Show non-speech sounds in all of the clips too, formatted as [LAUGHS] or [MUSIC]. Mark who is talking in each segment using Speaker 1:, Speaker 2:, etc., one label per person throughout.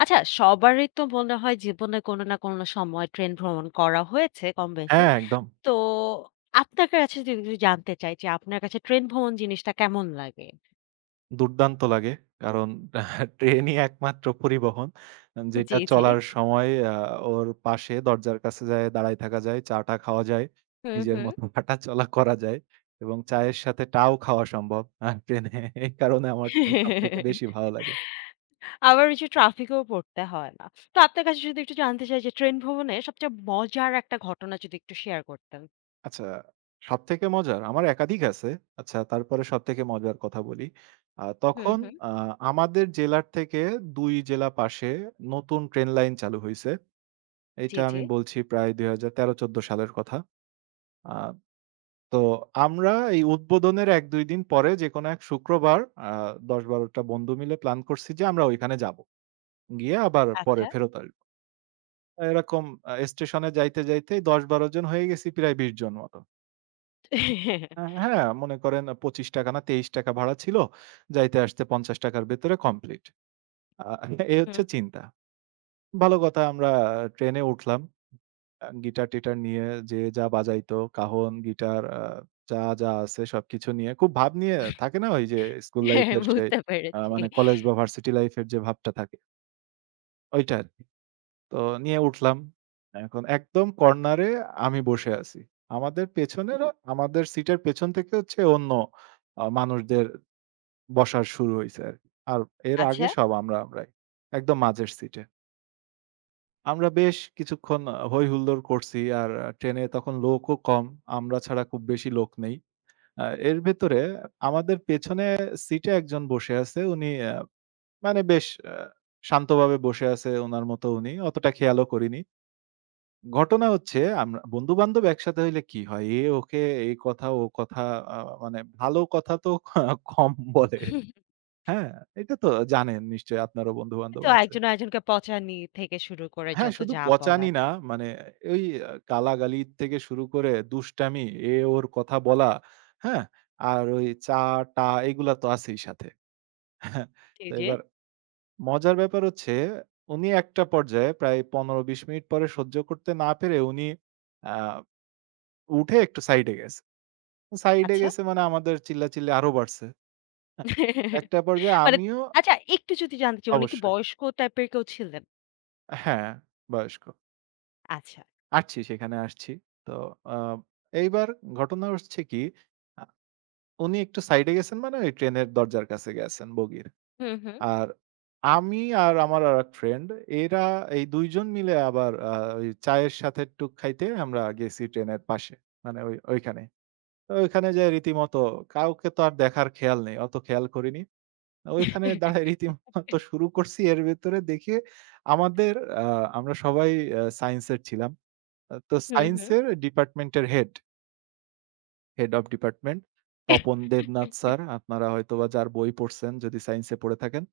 Speaker 1: আচ্ছা, সবারই তো মনে হয় জীবনে কোনো না কোনো সময় ট্রেন ভ্রমণ করা হয়েছে কম বেশি।
Speaker 2: হ্যাঁ, একদম।
Speaker 1: তো আপনার কাছে যদি একটু জানতে চাই যে আপনার কাছে ট্রেন ভ্রমণ জিনিসটা কেমন লাগে?
Speaker 2: দুর্দান্ত লাগে। কারণ [LAUGHS] ট্রেনই একমাত্র পরিবহন
Speaker 1: জি,
Speaker 2: যেটা
Speaker 1: জি।
Speaker 2: চলার সময় ওর পাশে দরজার কাছে যায়ে দাঁড়ায় থাকা যায়, চা-টা খাওয়া যায়,
Speaker 1: হুম,
Speaker 2: নিজের
Speaker 1: হুম।
Speaker 2: মতো [LAUGHS] হাঁটাচলা করা যায় এবং চায়ের সাথে টাও খাওয়া সম্ভব। আর ট্রেনে [LAUGHS] এই কারণে আমার ট্রেন সবথেকে বেশি ভালো লাগে।
Speaker 1: আবার ওই যে ট্রাফিকেও পড়তে হয় না। তো আপনার কাছে যদি একটু জানতে চাই যে ট্রেন ভ্রমণের সবচেয়ে মজার একটা ঘটনা যদি একটু শেয়ার করতেন?
Speaker 2: আচ্ছা, সবথেকে মজার আমার একাধিক আছে। আচ্ছা, তারপরে সবথেকে মজার কথা বলি। আ
Speaker 1: হুম,
Speaker 2: তখন
Speaker 1: হুম।
Speaker 2: আ আমাদের জেলার থেকে ২ জেলা পাশে নতুন ট্রেন লাইন চালু হইছে।
Speaker 1: জি,
Speaker 2: এইটা
Speaker 1: জি।
Speaker 2: আমি বলছি প্রায় ২০১৩-১৪ সালের কথা। আ তো আমরা এই উদ্বোধনের ১-২ দিন পরে যেকোনো এক শুক্রবার আ ১০-১২ টা বন্ধু মিলে প্ল্যান করছি যে আমরা ওইখানে যাবো। গিয়ে আবার পরে
Speaker 1: আচ্ছা।
Speaker 2: ফেরত আসবো। এরকম স্টেশনে যাইতে, যাইতেই ১০-১২ জন হয়ে গেছি প্রায় ২০ জন মতো। হ্যাঁ, মনে করেন ৳২৫ না ৳২৩ ভাড়া ছিল। যাইতে আসতে ৳৫০ র ভেতরে কমপ্লিট। আ এই
Speaker 1: হুম।
Speaker 2: হচ্ছে চিন্তা। ভালো কথা, আমরা ট্রেনে উঠলাম। গিটার-টিটার নিয়ে যে যা বাজাইতো, কাহন, গিটার, যা, যা আছে সবকিছু নিয়ে খুব ভাব নিয়ে থাকে না? ওই যে স্কুল লাইফের
Speaker 1: [LAUGHS]
Speaker 2: সেই,
Speaker 1: বুঝতে পেরেছি।
Speaker 2: মানে কলেজ বা ভার্সিটি লাইফের যে ভাবটা থাকে, ওইটা আরকি। তো নিয়ে উঠলাম। এখন একদম কর্নারে আমি বসে আছি। আমাদের পেছনেরও আমাদের সিটের পেছন থেকে হচ্ছে অন্য মানুষদের বসার শুরু হইছে আরকি। আর এর আগে
Speaker 1: আচ্ছা।
Speaker 2: সব আমরাই। একদম মাঝের সিটে। আমরা বেশ কিছুক্ষণ হই-হুল্লোড় করছি। আর ট্রেনে তখন লোকও কম। আমরা ছাড়া খুব বেশি লোক নেই। এর ভেতরে আমাদের পেছনে সিটে একজন বসে আছে। উনি মানে বেশ শান্তভাবে বসে আছে, উনার মতো উনি। অতটা খেয়ালও করিনি। ঘটনা হচ্ছে, আমরা বন্ধু-বান্ধব একসাথে হইলে কি হয়? এ ওকে এই কথা, ও কথা, আ মানে ভালো কথা তো [LAUGHS] কম বলে। হ্যাঁ? এটা তো জানেন নিশ্চয়ই, আপনারও বন্ধু-বান্ধব
Speaker 1: তো
Speaker 2: আছে।
Speaker 1: একজন আরেকজনকে পচানি থেকে শুরু করে
Speaker 2: হ্যাঁ,
Speaker 1: যত
Speaker 2: শুধু
Speaker 1: যা বলা
Speaker 2: পচানি না,
Speaker 1: যায়।
Speaker 2: মানে ওই গালাগালি থেকে শুরু করে দুষ্টামি, এ ওর কথা বলা, হ্যাঁ? আর ওই চা-টা, এগুলা তো আছেই সাথে। হ্যাঁ,
Speaker 1: জি,
Speaker 2: তো
Speaker 1: জি।
Speaker 2: এবার মজার ব্যাপার হচ্ছে, উনি একটা পর্যায়ে প্রায় ১৫-২০ মিনিট পরে সহ্য করতে না পেরে উনি আ উঠে একটু সাইডে গেছে। সাইডে
Speaker 1: আচ্ছা।
Speaker 2: গেছে মানে আমাদের চিল্লাচিল্লি আরো বাড়ছে। হ্যাঁ, একটা পর্যায়ে
Speaker 1: মানে
Speaker 2: আমিও
Speaker 1: আচ্ছা একটু যদি জানতে চাই উনি কি
Speaker 2: অবশ্যই,
Speaker 1: বয়স্ক টাইপের কেউ ছিলেন?
Speaker 2: হ্যাঁ, বয়স্ক।
Speaker 1: আচ্ছা।
Speaker 2: আসছি, সেখানে আসছি। তো আ এইবার ঘটনা হচ্ছে কি, আ উনি একটু সাইডে গেছেন মানে ওই ট্রেনের দরজার কাছে গেছেন, বগির।
Speaker 1: হুম, হুম।
Speaker 2: আর আমি আর আমার আরেক ফ্রেন্ড, এরা এই ২ জন মিলে আবার ওই চায়ের সাথে টুক খাইতে আমরা গেছি ট্রেনের পাশে, মানে ওইখানে। তো ওইখানে যেয়ে রীতিমতো, কাউকে তো আর দেখার খেয়াল নেই। অত খেয়াল করিনি। ওইখানে দাঁড়ায় রীতিমতো শুরু করছি। এর ভেতরে দেখি আমাদের আ আমরা সবাই সায়েন্সের ছিলাম। তো
Speaker 1: হুম, হুম।
Speaker 2: সায়েন্সের ডিপার্টমেন্টের head, head of department Tapan Debnath sir. আপনারা হয়তোবা যার বই পড়ছেন যদি সায়েন্সে পড়ে থাকেন।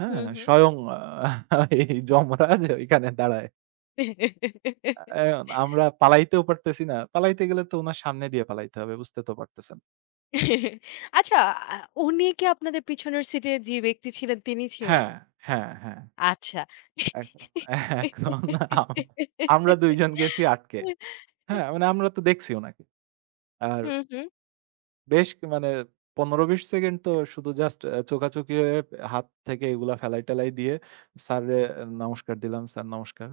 Speaker 2: হ্যাঁ?
Speaker 1: হুম, হুম।
Speaker 2: স্বয়ং [LAUGHS] এই যমরাজ ওইখানে দাঁড়ায়। এখন আমরা পালাইতেও পারতেছি না। পালাইতে গেলে তো উনার সামনে দিয়ে পালাইতে হবে, বুঝতে তো পারতেছেন।
Speaker 1: আচ্ছা, আ উনি কি আপনাদের পিছনের সিটে যে ব্যক্তি ছিলেন তিনি ছিলেন?
Speaker 2: হ্যাঁ, হ্যাঁ, হ্যাঁ।
Speaker 1: আচ্ছা।
Speaker 2: এখন এখন আম আমরা ২ জন গেছি আটকে। হ্যাঁ? মানে আমরা তো দেখছি উনাকে। আর
Speaker 1: হুম, হুম।
Speaker 2: মানে ১৫-২০ সেকেন্ড তো শুধু জাস্ট চোখাচোখি হয়ে হাত থেকে এগুলা ফেলাই-টেলাই দিয়ে স্যারে নমস্কার দিলাম, "স্যার নমস্কার।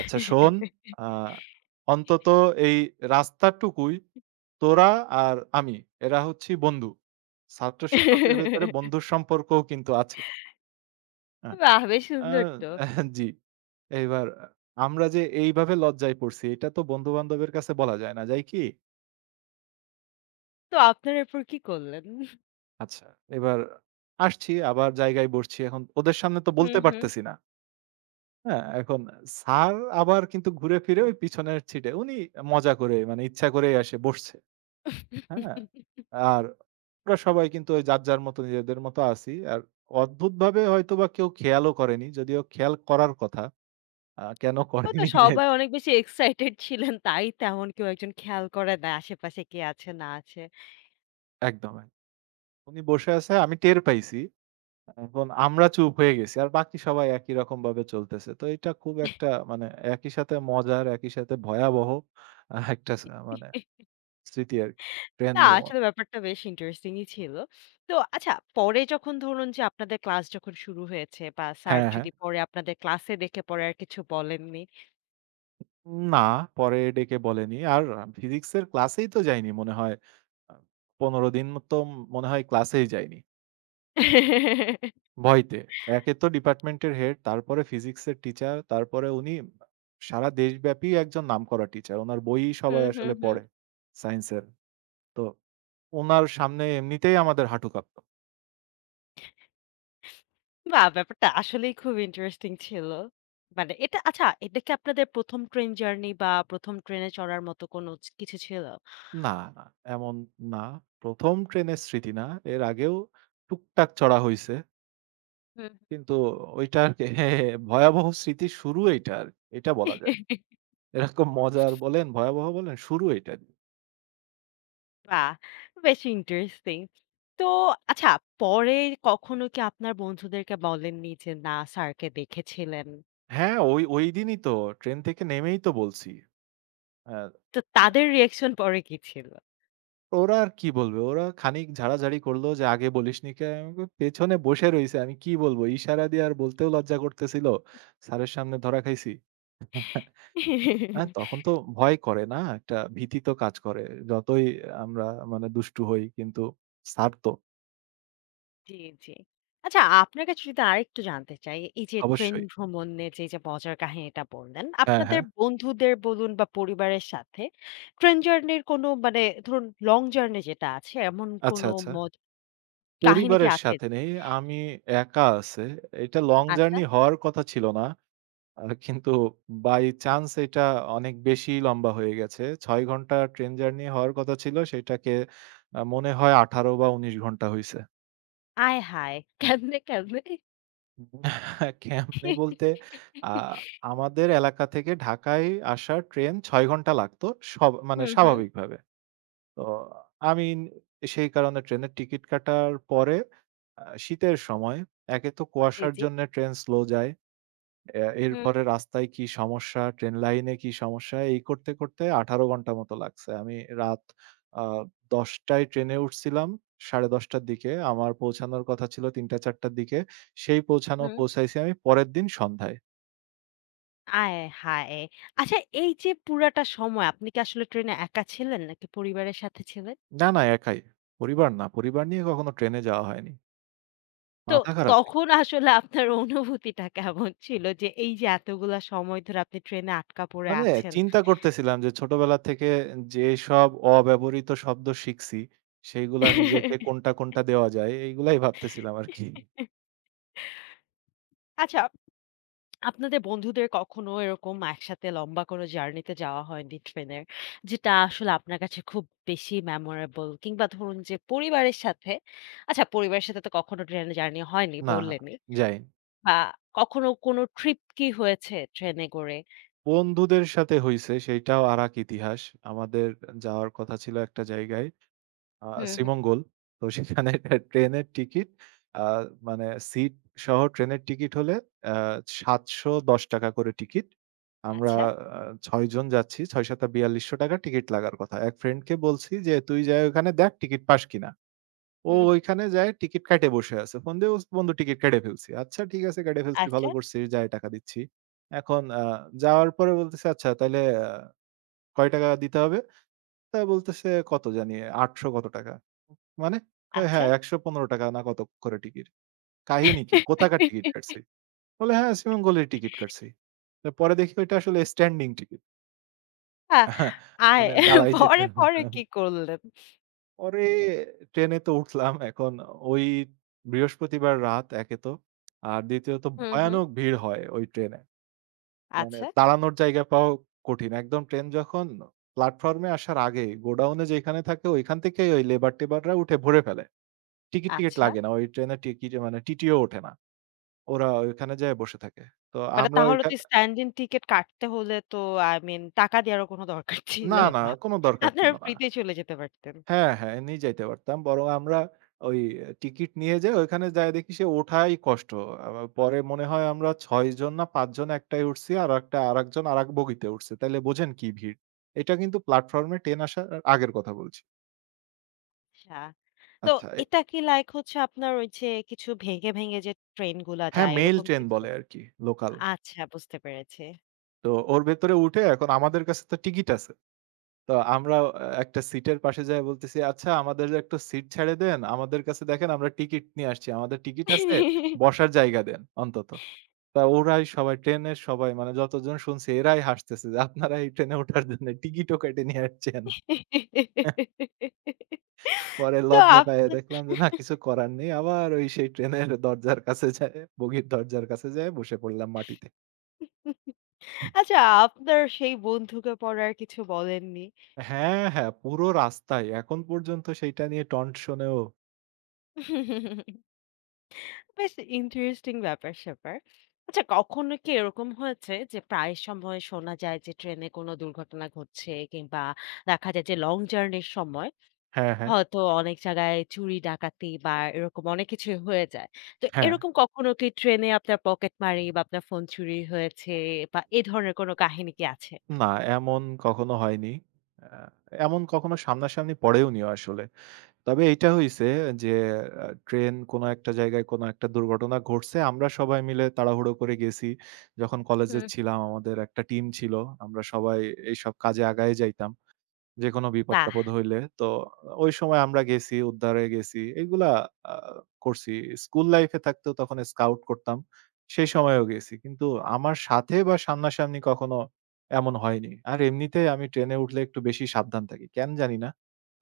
Speaker 2: আচ্ছা শোন, আ অন্তত এই রাস্তাটুকুই তোরা আর আমি, এরা হচ্ছি বন্ধু। ছাত্র-শিক্ষকের ভেতরে বন্ধুর সম্পর্কও কিন্তু আছে।" হ্যাঁ?
Speaker 1: বাহ! বেশ
Speaker 2: আ
Speaker 1: সুন্দর তো।
Speaker 2: জি। এইবার আমরা যে এইভাবে লজ্জায় পড়ছি, এটা তো বন্ধু-বান্ধবের কাছে বলা যায় না। যায় কি?
Speaker 1: তো আপনার এরপর কি করলেন?
Speaker 2: আচ্ছা, এবার আসছি আবার জায়গায় বসছি। এখন ওদের সামনে তো
Speaker 1: হুম,
Speaker 2: বলতে
Speaker 1: হুম।
Speaker 2: পারতেছি না। হ্যাঁ? এখন স্যার আবার কিন্তু ঘুরে ফিরে ওই পিছনের সিটে। উনি মজা করে মানে ইচ্ছা করেই আসে বসছে। হ্যাঁ? আর ওরা সবাই কিন্তু ওই যার, যার মতো নিজেদের মতো আছি। আর অদ্ভুতভাবে হয়তোবা কেউ খেয়ালও করেনি। যদিও খেয়াল করার কথা। কেন
Speaker 1: হয়তো
Speaker 2: করেনি? [LAUGHS] যে-
Speaker 1: সবাই অনেক বেশি এক্সাইটেড ছিলেন তাই তেমন কেউ একজন খেয়াল করে না আশেপাশে কে আছে না আছে।
Speaker 2: একদম, একদম। উনি বসে আছে, আমি টের পাইছি। এখন আমরা চুপ হয়ে গেছি। আর বাকি সবাই একই রকমভাবে চলতেছে। তো এটা খুব একটা, মানে একই সাথে মজার, একই সাথে ভয়াবহ আ একটা স মানে স্মৃতি আরকি। ট্রেন
Speaker 1: না
Speaker 2: ভ্রমণ।
Speaker 1: আসলে ব্যাপারটা বেশ ইন্টারেস্টিংই ছিল। তো আচ্ছা পরে যখন ধরুন যে আপনাদের ক্লাস যখন শুরু হয়েছে বা স্যার
Speaker 2: হ্যাঁ, হ্যাঁ।
Speaker 1: যদি পরে আপনাদের ক্লাসে দেখে পরে আর কিছু বলেননি?
Speaker 2: না, পরে ডেকে বলেনি। আর ফিজিক্সের ক্লাসেই তো যাইনি মনে হয়। আ ১৫ দিন তো মনে হয় ক্লাসেই যাইনি। ভয়তে। একে তো ডিপার্টমেন্টের হেড, তারপরে ফিজিক্সের টিচার, তারপরে উনি সারা দেশব্যাপী একজন নামকরা টিচার। উনার বইই সবাই
Speaker 1: হুম, হুম,
Speaker 2: আসলে
Speaker 1: হুম।
Speaker 2: পড়ে, সায়েন্সের। তো উনার সামনে এমনিতেই আমাদের হাঁটু কাঁপত।
Speaker 1: বাহ! ব্যাপারটা আসলেই খুব ইন্টারেস্টিং ছিল। মানে এটা আচ্ছা এটা কি আপনাদের ১ম ট্রেন জার্নি বা ১ম ট্রেনে চড়ার মতো কোনো কিছু ছিল?
Speaker 2: না, না, এমন না। ১ম ট্রেনের স্মৃতি না। এর আগেও টুকটাক চড়া হইছে।
Speaker 1: হুম।
Speaker 2: কিন্তু ওইটা আরকি, ভয়াবহ স্মৃতির শুরু এইটা আরকি। এটা বলা যায়।
Speaker 1: [LAUGHS]
Speaker 2: এরকম মজার বলেন, ভয়াবহ বলেন, শুরু এইটা দিয়ে।
Speaker 1: বাহ! বেশ ইন্টারেস্টিং। তো আচ্ছা পরে কখনো কি আপনার বন্ধুদেরকে বলেননি যে না স্যারকে দেখেছিলেন?
Speaker 2: হ্যাঁ, ওইদিনই তো ট্রেন থেকে নেমেই তো বলছি। আ
Speaker 1: তো তাদের রিঅ্যাকশন পরে কি ছিল?
Speaker 2: ওরা আর কি বলবে? ওরা খানিক ঝাড়াঝাড়ি করল যে, "আগে বলিসনি কে?" আমি পেছনে বসে রইছি। আমি কি বলব? ইশারা দিয়ে আর বলতেও লজ্জা করতেছিল। স্যারের সামনে ধরা খাইছি।
Speaker 1: [LAUGHS]
Speaker 2: হ্যাঁ, তখন তো ভয় করে না? একটা ভীতি তো কাজ করে। যতই আমরা মানে দুষ্টু হই, কিন্তু স্যার তো
Speaker 1: জি, জি। আচ্ছা আপনার কাছে যদি আরেকটু জানতে চাই, এই যে ট্রেন
Speaker 2: অবশ্যই।
Speaker 1: ভ্রমণে যে মজার কাহিনীটা বললেন,
Speaker 2: হ্যাঁ,
Speaker 1: আপনাদের
Speaker 2: হ্যাঁ।
Speaker 1: বন্ধুদের বলুন বা পরিবারের সাথে ট্রেন জার্নির কোনো মানে ধরুন লং জার্নি যেটা আছে এমন
Speaker 2: আচ্ছা,
Speaker 1: কোনো
Speaker 2: আচ্ছা।
Speaker 1: মজ কাহিনী কি
Speaker 2: পরিবারের
Speaker 1: আছে?
Speaker 2: সাথে নেই। আমি একা আছে। এটা লং
Speaker 1: আচ্ছা।
Speaker 2: জার্নি হওয়ার কথা ছিল না। কিন্তু বাই চান্স এটা অনেক বেশি লম্বা হয়ে গেছে। ৬ ঘন্টা ট্রেন জার্নি হওয়ার কথা ছিল, সেটাকে মনে হয় ১৮ বা ১৯ ঘন্টা হইছে।
Speaker 1: আয় হায়! কেমনে, কেমনে?
Speaker 2: [LAUGHS] উম কেমনে বলতে, আ আমাদের এলাকা থেকে ঢাকায় আসার ট্রেন ৬ ঘন্টা লাগতো, সব মানে
Speaker 1: হুম, হুম।
Speaker 2: স্বাভাবিকভাবে। তো আমি সেই কারণে ট্রেনের টিকিট কাটার পরে, শীতের সময় একে তো
Speaker 1: জি,
Speaker 2: কুয়াশার
Speaker 1: জি।
Speaker 2: জন্য ট্রেন স্লো যায়।
Speaker 1: হুম,
Speaker 2: এরপরে রাস্তায় কি সমস্যা, ট্রেন লাইনে কি সমস্যা, এই করতে, করতে ১৮ ঘন্টা মতো লাগছে। আমি রাত আ ১০:০০ টায় ট্রেনে উঠছিলাম, ১০:৩০ র দিকে। আমার পৌঁছানোর কথা ছিল ৩টা-৪টার দিকে। সেই পৌঁছানো
Speaker 1: হুম।
Speaker 2: পৌঁছাইছি আমি পরের দিন সন্ধ্যায়।
Speaker 1: আয় হায়! আচ্ছা এই যে পুরাটা সময় আপনি কি আসলে ট্রেনে একা ছিলেন নাকি পরিবারের সাথে ছিলেন?
Speaker 2: না, না একাই। পরিবার না। পরিবার নিয়ে কখনো ট্রেনে যাওয়া হয়নি।
Speaker 1: তো
Speaker 2: মাথা খারাপ নাকি?
Speaker 1: তখন আসলে আপনার অনুভূতিটা কেমন ছিল যে এই যে এতগুলা সময় ধরে আপনি ট্রেনে আটকা পড়ে
Speaker 2: মানে
Speaker 1: আছেন?
Speaker 2: চিন্তা করতেছিলাম যে ছোটবেলা থেকে যেসব অব্যবহৃত শব্দ শিখছি, সেইগুলা নিজেকে কোনটা,
Speaker 1: [LAUGHS]
Speaker 2: কোনটা দেওয়া যায়, এইগুলাই ভাবতেছিলাম আরকি।
Speaker 1: আচ্ছা আপনাদের বন্ধুদের কখনো এরকম একসাথে লম্বা কোনো জার্নিতে যাওয়া হয়নি ট্রেনের? যেটা আসলে আপনার কাছে খুব বেশি মেমোরেবল কিংবা ধরুন যে পরিবারের সাথে আচ্ছা পরিবারের সাথে তো কখনো ট্রেনে জার্নি হয়নি
Speaker 2: না,
Speaker 1: বললেনই।
Speaker 2: যাই
Speaker 1: বা কখনো কোনো ট্রিপ কি হয়েছে ট্রেনে করে?
Speaker 2: বন্ধুদের সাথে হইছে, সেইটাও আরেক ইতিহাস। আমাদের যাওয়ার কথা ছিল একটা জায়গায়, আ
Speaker 1: হুম, হুম।
Speaker 2: শ্রীমঙ্গল। তো সেখানে একটা ট্রেনের টিকিট, আ মানে সিট সহ ট্রেনের টিকিট হলে আ ৳৭১০ করে টিকিট। আমরা
Speaker 1: আচ্ছা,
Speaker 2: আ ৬ জন যাচ্ছি। ৬ ৭ ৳৪২০০ টিকিট লাগার কথা। এক ফ্রেন্ডকে বলছি যে, "তুই যায়ে ওখানে দেখ টিকিট পাস কিনা?" ও
Speaker 1: হুম, হুম।
Speaker 2: ওইখানে যায় টিকিট কাইটে বসে আছে। ফোন দিয়ে বলছে, "বন্ধু টিকিট কেটে ফেলছি।" "আচ্ছা ঠিক আছে, কেটে ফেলছিস, ভালো
Speaker 1: আচ্ছা,
Speaker 2: করছিস। যা, টাকা দিচ্ছি।" এখন যাওয়ার পরে বলতেছে, "আচ্ছা তাইলে কয় টাকা দিতে হবে?" তা বলতেছে, "কত জানি ৳৮০০ কত টাকা।" "মানে?" কয়,
Speaker 1: আচ্ছা।
Speaker 2: "হ্যাঁ ৳১১৫ না কত করে টিকিট।" "কাহিনী কি? কোথাকার টিকিট কাটছি?" বলে, "হ্যাঁ, শ্রীমঙ্গলের টিকিট কাটছি।" তো পরে দেখি ওইটা আসলে স্ট্যান্ডিং টিকিট।
Speaker 1: আ আয়
Speaker 2: মানে দাঁড়ায় যেতে,
Speaker 1: পরে, পরে কি করলেন?
Speaker 2: পরে ট্রেনে তো উঠলাম। এখন ওই বৃহস্পতিবার রাত একে তো। আর দ্বিতীয়ত
Speaker 1: হুম, হুম।
Speaker 2: ভয়ানক ভিড় হয় ওই ট্রেনে। মানে
Speaker 1: আচ্ছা,
Speaker 2: দাঁড়ানোর জায়গা পাওয়াও কঠিন। একদম ট্রেন যখন প্ল্যাটফর্মে আসার আগেই গোডাউনে যেখানে থাকে ওইখান থেকেই ওই লেবার-টেবাররা উঠে ভরে ফেলে। টিকিট-টিকিট
Speaker 1: আচ্ছা।
Speaker 2: লাগে না। ওই ট্রেনে টিকিট মানে টিটিও ওঠে না। ওরা ওইখানে যেয়ে বসে থাকে। তো
Speaker 1: মানে
Speaker 2: আমরা
Speaker 1: তাহলে তো
Speaker 2: ওইখান,
Speaker 1: স্ট্যান্ড ইন টিকেট কাটতে হলে তো আই মিন টাকা দেওয়ারও কোনো দরকার [LAUGHS] ছিল
Speaker 2: না, না,
Speaker 1: না।
Speaker 2: কোনো দরকার
Speaker 1: আপনারা
Speaker 2: ছিল না।
Speaker 1: ফ্রিতেই চলে যেতে পারতেন।
Speaker 2: হ্যাঁ, হ্যাঁ, এমনিই যাইতে পারতাম। বরং আমরা ওই টিকিট নিয়ে যাই, ওইখানে যায়ে দেখি সে ওঠাই কষ্ট। আ পরে মনে হয় আমরা ৬ জন না ৫ জন একটায় উঠছি, আরেকটা আরেকজন আরেক বগিতে উঠছে। তাইলে বোঝেন কি ভিড়। এটা কিন্তু প্ল্যাটফর্মে ট্রেন আসার আগের কথা বলছি।
Speaker 1: আচ্ছা। তো
Speaker 2: আচ্ছা এ
Speaker 1: এটা কি লাইক হচ্ছে আপনার ওই যে কিছু ভেঙে, ভেঙে যে ট্রেন গুলা
Speaker 2: হ্যাঁ,
Speaker 1: যায়
Speaker 2: মেইল
Speaker 1: এরকম
Speaker 2: ট্রেন
Speaker 1: কিছু?
Speaker 2: বলে আরকি, লোকাল।
Speaker 1: আচ্ছা বুঝতে পেরেছি।
Speaker 2: তো ওর ভেতরে উঠে এখন আমাদের কাছে তো টিকিট আছে। তো আমরা একটা সিটের পাশে যায়ে বলতেছি, "আচ্ছা আমাদের একটা সিট ছেড়ে দেন। আমাদের কাছে দেখেন আমরা টিকিট নিয়ে আসছি। আমাদের টিকিট আছে, বসার জায়গা দেন অন্তত।" তা ওরাই সবাই ট্রেনের সবাই মানে যতজন শুনছি, এরাই হাসতেছে যে, "আপনারা এই ট্রেনে ওঠার জন্য টিকিটও কেটে নিয়ে আসছেন।" পরে
Speaker 1: তো
Speaker 2: লজ্জা
Speaker 1: আপ
Speaker 2: পাইয়া দেখলাম যে না, কিছু করার নেই। আবার ওই সেই ট্রেনের দরজার কাছে যেয়ে বগির দরজার কাছে যেয়ে বসে পড়লাম মাটিতে।
Speaker 1: আচ্ছা আপনার সেই বন্ধুকে পরে আর কিছু বলেননি?
Speaker 2: হ্যাঁ, হ্যাঁ, পুরো রাস্তায় এখন পর্যন্ত সেইটা নিয়ে টন্ট শুনেও
Speaker 1: বেশ ইন্টারেস্টিং ব্যাপার-স্যাপার। আচ্ছা কখনো কি এরকম হয়েছে যে প্রায় সময় শোনা যায় যে ট্রেনে কোনো দুর্ঘটনা ঘটছে কিংবা দেখা যায় যে লং জার্নির সময়
Speaker 2: হ্যাঁ, হ্যাঁ,
Speaker 1: হয়তো অনেক জায়গায় চুরি ডাকাতি বা এরকম অনেক কিছুই হয়ে যায়। তো
Speaker 2: হ্যাঁ।
Speaker 1: এরকম কখনো কি ট্রেনে আপনার পকেট মারি বা আপনার ফোন চুরি হয়েছে বা এ ধরনের কোনো কাহিনী কি আছে?
Speaker 2: না, এমন কখনো হয়নি। আ এমন কখনো সামনাসামনি পড়েওনি আসলে। তবে এইটা হইছে যে, ট্রেন কোনো একটা জায়গায় কোনো একটা দুর্ঘটনা ঘটছে। আমরা সবাই মিলে তাড়াহুড়ো করে গেছি। যখন কলেজে
Speaker 1: হুম।
Speaker 2: ছিলাম আমাদের একটা টিম ছিল। আমরা সবাই এইসব কাজে আগায়ে যাইতাম। যেকোনো
Speaker 1: বাহ!
Speaker 2: বিপদ-টাপদ হইলে। তো ওই সময় আমরা গেছি, উদ্ধারে গেছি। এগুলা আ করছি। স্কুল লাইফ এ থাকতেও তখন স্কাউট করতাম। সেই সময়েও গেছি। কিন্তু আমার সাথে বা সামনাসামনি কখনো এমন হয়নি। আর এমনিতেই আমি ট্রেনে উঠলে একটু বেশি সাবধান থাকি। কেন জানি না।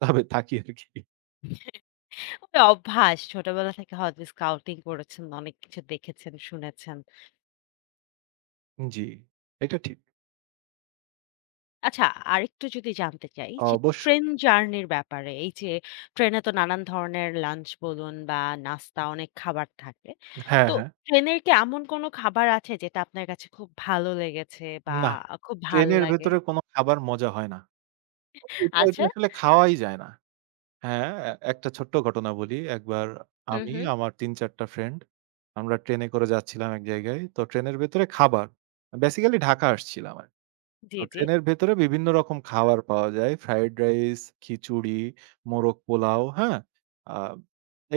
Speaker 2: তবে থাকি আরকি।
Speaker 1: ওই অভ্যাস ছোটবেলা থেকে হয়তো স্কাউটিং করেছেন, অনেক কিছু দেখেছেন, শুনেছেন।
Speaker 2: জি, এটা ঠিক।
Speaker 1: আচ্ছা আরেকটু যদি জানতে চাই যে
Speaker 2: অবশ্যই।
Speaker 1: ট্রেন জার্নির ব্যাপারে এই যে ট্রেনে তো নানান ধরনের লাঞ্চ বলুন বা নাস্তা অনেক খাবার থাকে
Speaker 2: হ্যাঁ,
Speaker 1: তো
Speaker 2: হ্যাঁ।
Speaker 1: ট্রেনের কি এমন কোনো খাবার আছে যেটা আপনার কাছে খুব ভালো লেগেছে বা
Speaker 2: না,
Speaker 1: খুব ভাল
Speaker 2: ট্রেনের
Speaker 1: লাগে
Speaker 2: ভেতরে কোনো খাবার মজা হয় না। ওইটা ওইটা
Speaker 1: আচ্ছা।
Speaker 2: আসলে খাওয়াই যায় না। হ্যাঁ, এ একটা ছোট্ট ঘটনা বলি। একবার
Speaker 1: হুম,
Speaker 2: আমি,
Speaker 1: হুম।
Speaker 2: আমার ৩-৪ টা ফ্রেন্ড আমরা ট্রেনে করে যাচ্ছিলাম এক জায়গায়। তো ট্রেনের ভেতরে খাবার। বেসিক্যালি ঢাকা আসছিলাম আরকি। তো
Speaker 1: জি, জি।
Speaker 2: ট্রেনের ভেতরে বিভিন্ন রকম খাবার পাওয়া যায়। ফ্রাইড রাইস, খিচুড়ি, মোরগ পোলাও, হ্যাঁ? আ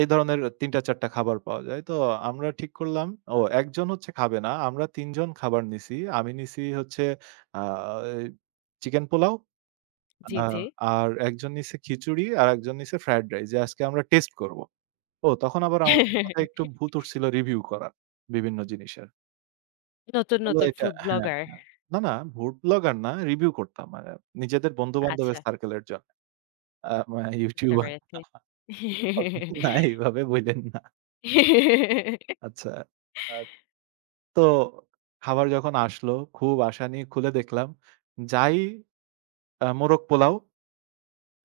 Speaker 2: এই ধরনের ৩ টা ৪ টা খাবার পাওয়া যায়। তো আমরা ঠিক করলাম, ও একজন হচ্ছে খাবে না। আমরা ৩ জন খাবার নিছি। আমি নিছি হচ্ছে আ এই চিকেন পোলাও,
Speaker 1: জি,
Speaker 2: আ
Speaker 1: জি।
Speaker 2: আর একজন নিছে খিচুড়ি, আর একজন নিছে ফ্রাইড রাইস, যে আজকে আমরা টেস্ট করব। ও তখন আবার আমাদের মাথায়
Speaker 1: [LAUGHS]
Speaker 2: একটু ভূত উঠছিল রিভিউ করার বিভিন্ন জিনিসের।
Speaker 1: নতুন
Speaker 2: হলো
Speaker 1: নতুন
Speaker 2: এটা,
Speaker 1: ফুড
Speaker 2: হ্যাঁ,
Speaker 1: ব্লগার।
Speaker 2: হ্যাঁ। না, না, ফুড ব্লগার না, রিভিউ করতাম। নিজেদের বন্ধু-বান্ধবের
Speaker 1: আচ্ছা
Speaker 2: সার্কেলের জন্য। মানে
Speaker 1: বুঝতে
Speaker 2: ইউটিউবার,
Speaker 1: পেরেছি।
Speaker 2: [LAUGHS] না
Speaker 1: [LAUGHS]
Speaker 2: এইভাবে বইলেন না। আচ্ছা। আ তো খাবার যখন আসলো, খুব আশা নিয়ে খুলে দেখলাম যাই আ মোরগ পোলাও,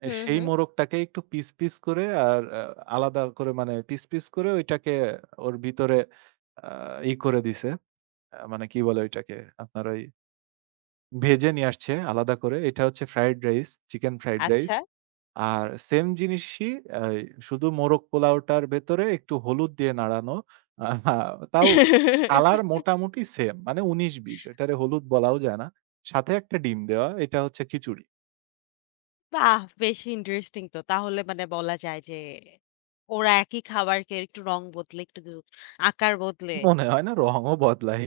Speaker 2: এ
Speaker 1: হুম,
Speaker 2: সেই
Speaker 1: হুম।
Speaker 2: মোরগটাকে একটু পিস, পিস করে আর আলাদা করে মানে পিস, পিস করে ওইটাকে ওর ভিতরে আ ই করে দিছে। মানে কি বলে ওইটাকে? আপনার ওই ভেজে নিয়ে আসছে আলাদা করে। এটা হচ্ছে fried rice, chicken fried rice.
Speaker 1: আচ্ছা।
Speaker 2: আর সেম জিনিসই এই, শুধু মোরগ পোলাওটার ভেতরে একটু হলুদ দিয়ে নাড়ানো। আহা, তাও কালার
Speaker 1: [LAUGHS]
Speaker 2: মোটামুটি সেম। মানে ১৯-২০, এটারে হলুদ বলাও যায় না। সাথে একটা ডিম দেওয়া। এটা হচ্ছে খিচুড়ি।
Speaker 1: বাহ! বেশ ইন্টারেস্টিং তো। তাহলে মানে বলা যায় যে ওরা একই খাবারকে একটু রং বদলে, একটু দু আকার বদলে
Speaker 2: মনে হয় না রঙও বদলায়।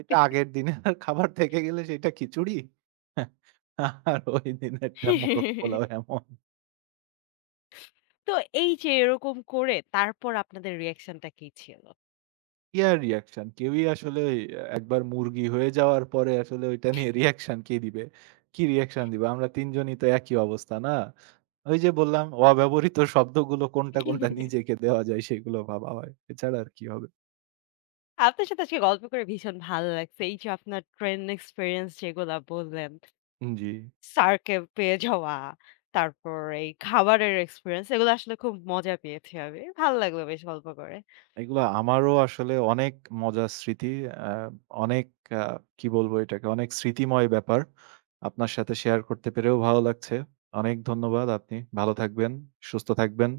Speaker 2: এটা আগের দিনের খাবার থেকে গেলে সেটা খিচুড়ি। আর ওই দিনেরটা মোরগ পোলাও এমন।
Speaker 1: তো এই যে এরকম করে তারপর আপনাদের রিঅ্যাকশনটা কি ছিল?
Speaker 2: ইয়ার রিঅ্যাকশন কেউই আসলে, একবার মুরগি হয়ে যাওয়ার পরে আসলে ওইটা নিয়ে রিঅ্যাকশন কে দিবে? কি রিঅ্যাকশন দিবে? আমরা ৩ জনই তো একই অবস্থা, না? ওই যে বললাম অব্যবহৃত শব্দগুলো কোনটা, কোনটা নিজেকে দেওয়া যায়, সেগুলো ভাবা হয়। এছাড়া আর কি হবে?
Speaker 1: আপনার সাথে আজকে গল্প করে ভীষণ ভালো লাগছে। এই যে আপনার ট্রেন এক্সপেরিয়েন্স যেগুলা বললেন,
Speaker 2: জি।
Speaker 1: স্যারকে পেয়ে যাওয়া, তারপর এই খাবারের এক্সপেরিয়েন্স এগুলো আসলে খুব মজা পেয়েছি আমি। ভালো লাগলো বেশ গল্প করে।
Speaker 2: এগুলো আমারও আসলে অনেক মজার স্মৃতি। আ অনেক, আ কি বলবো এটাকে? অনেক স্মৃতিময় ব্যাপার। আপনার সাথে শেয়ার করতে পেরেও ভালো লাগছে। অনেক ধন্যবাদ। আপনি ভালো থাকবেন, সুস্থ থাকবেন।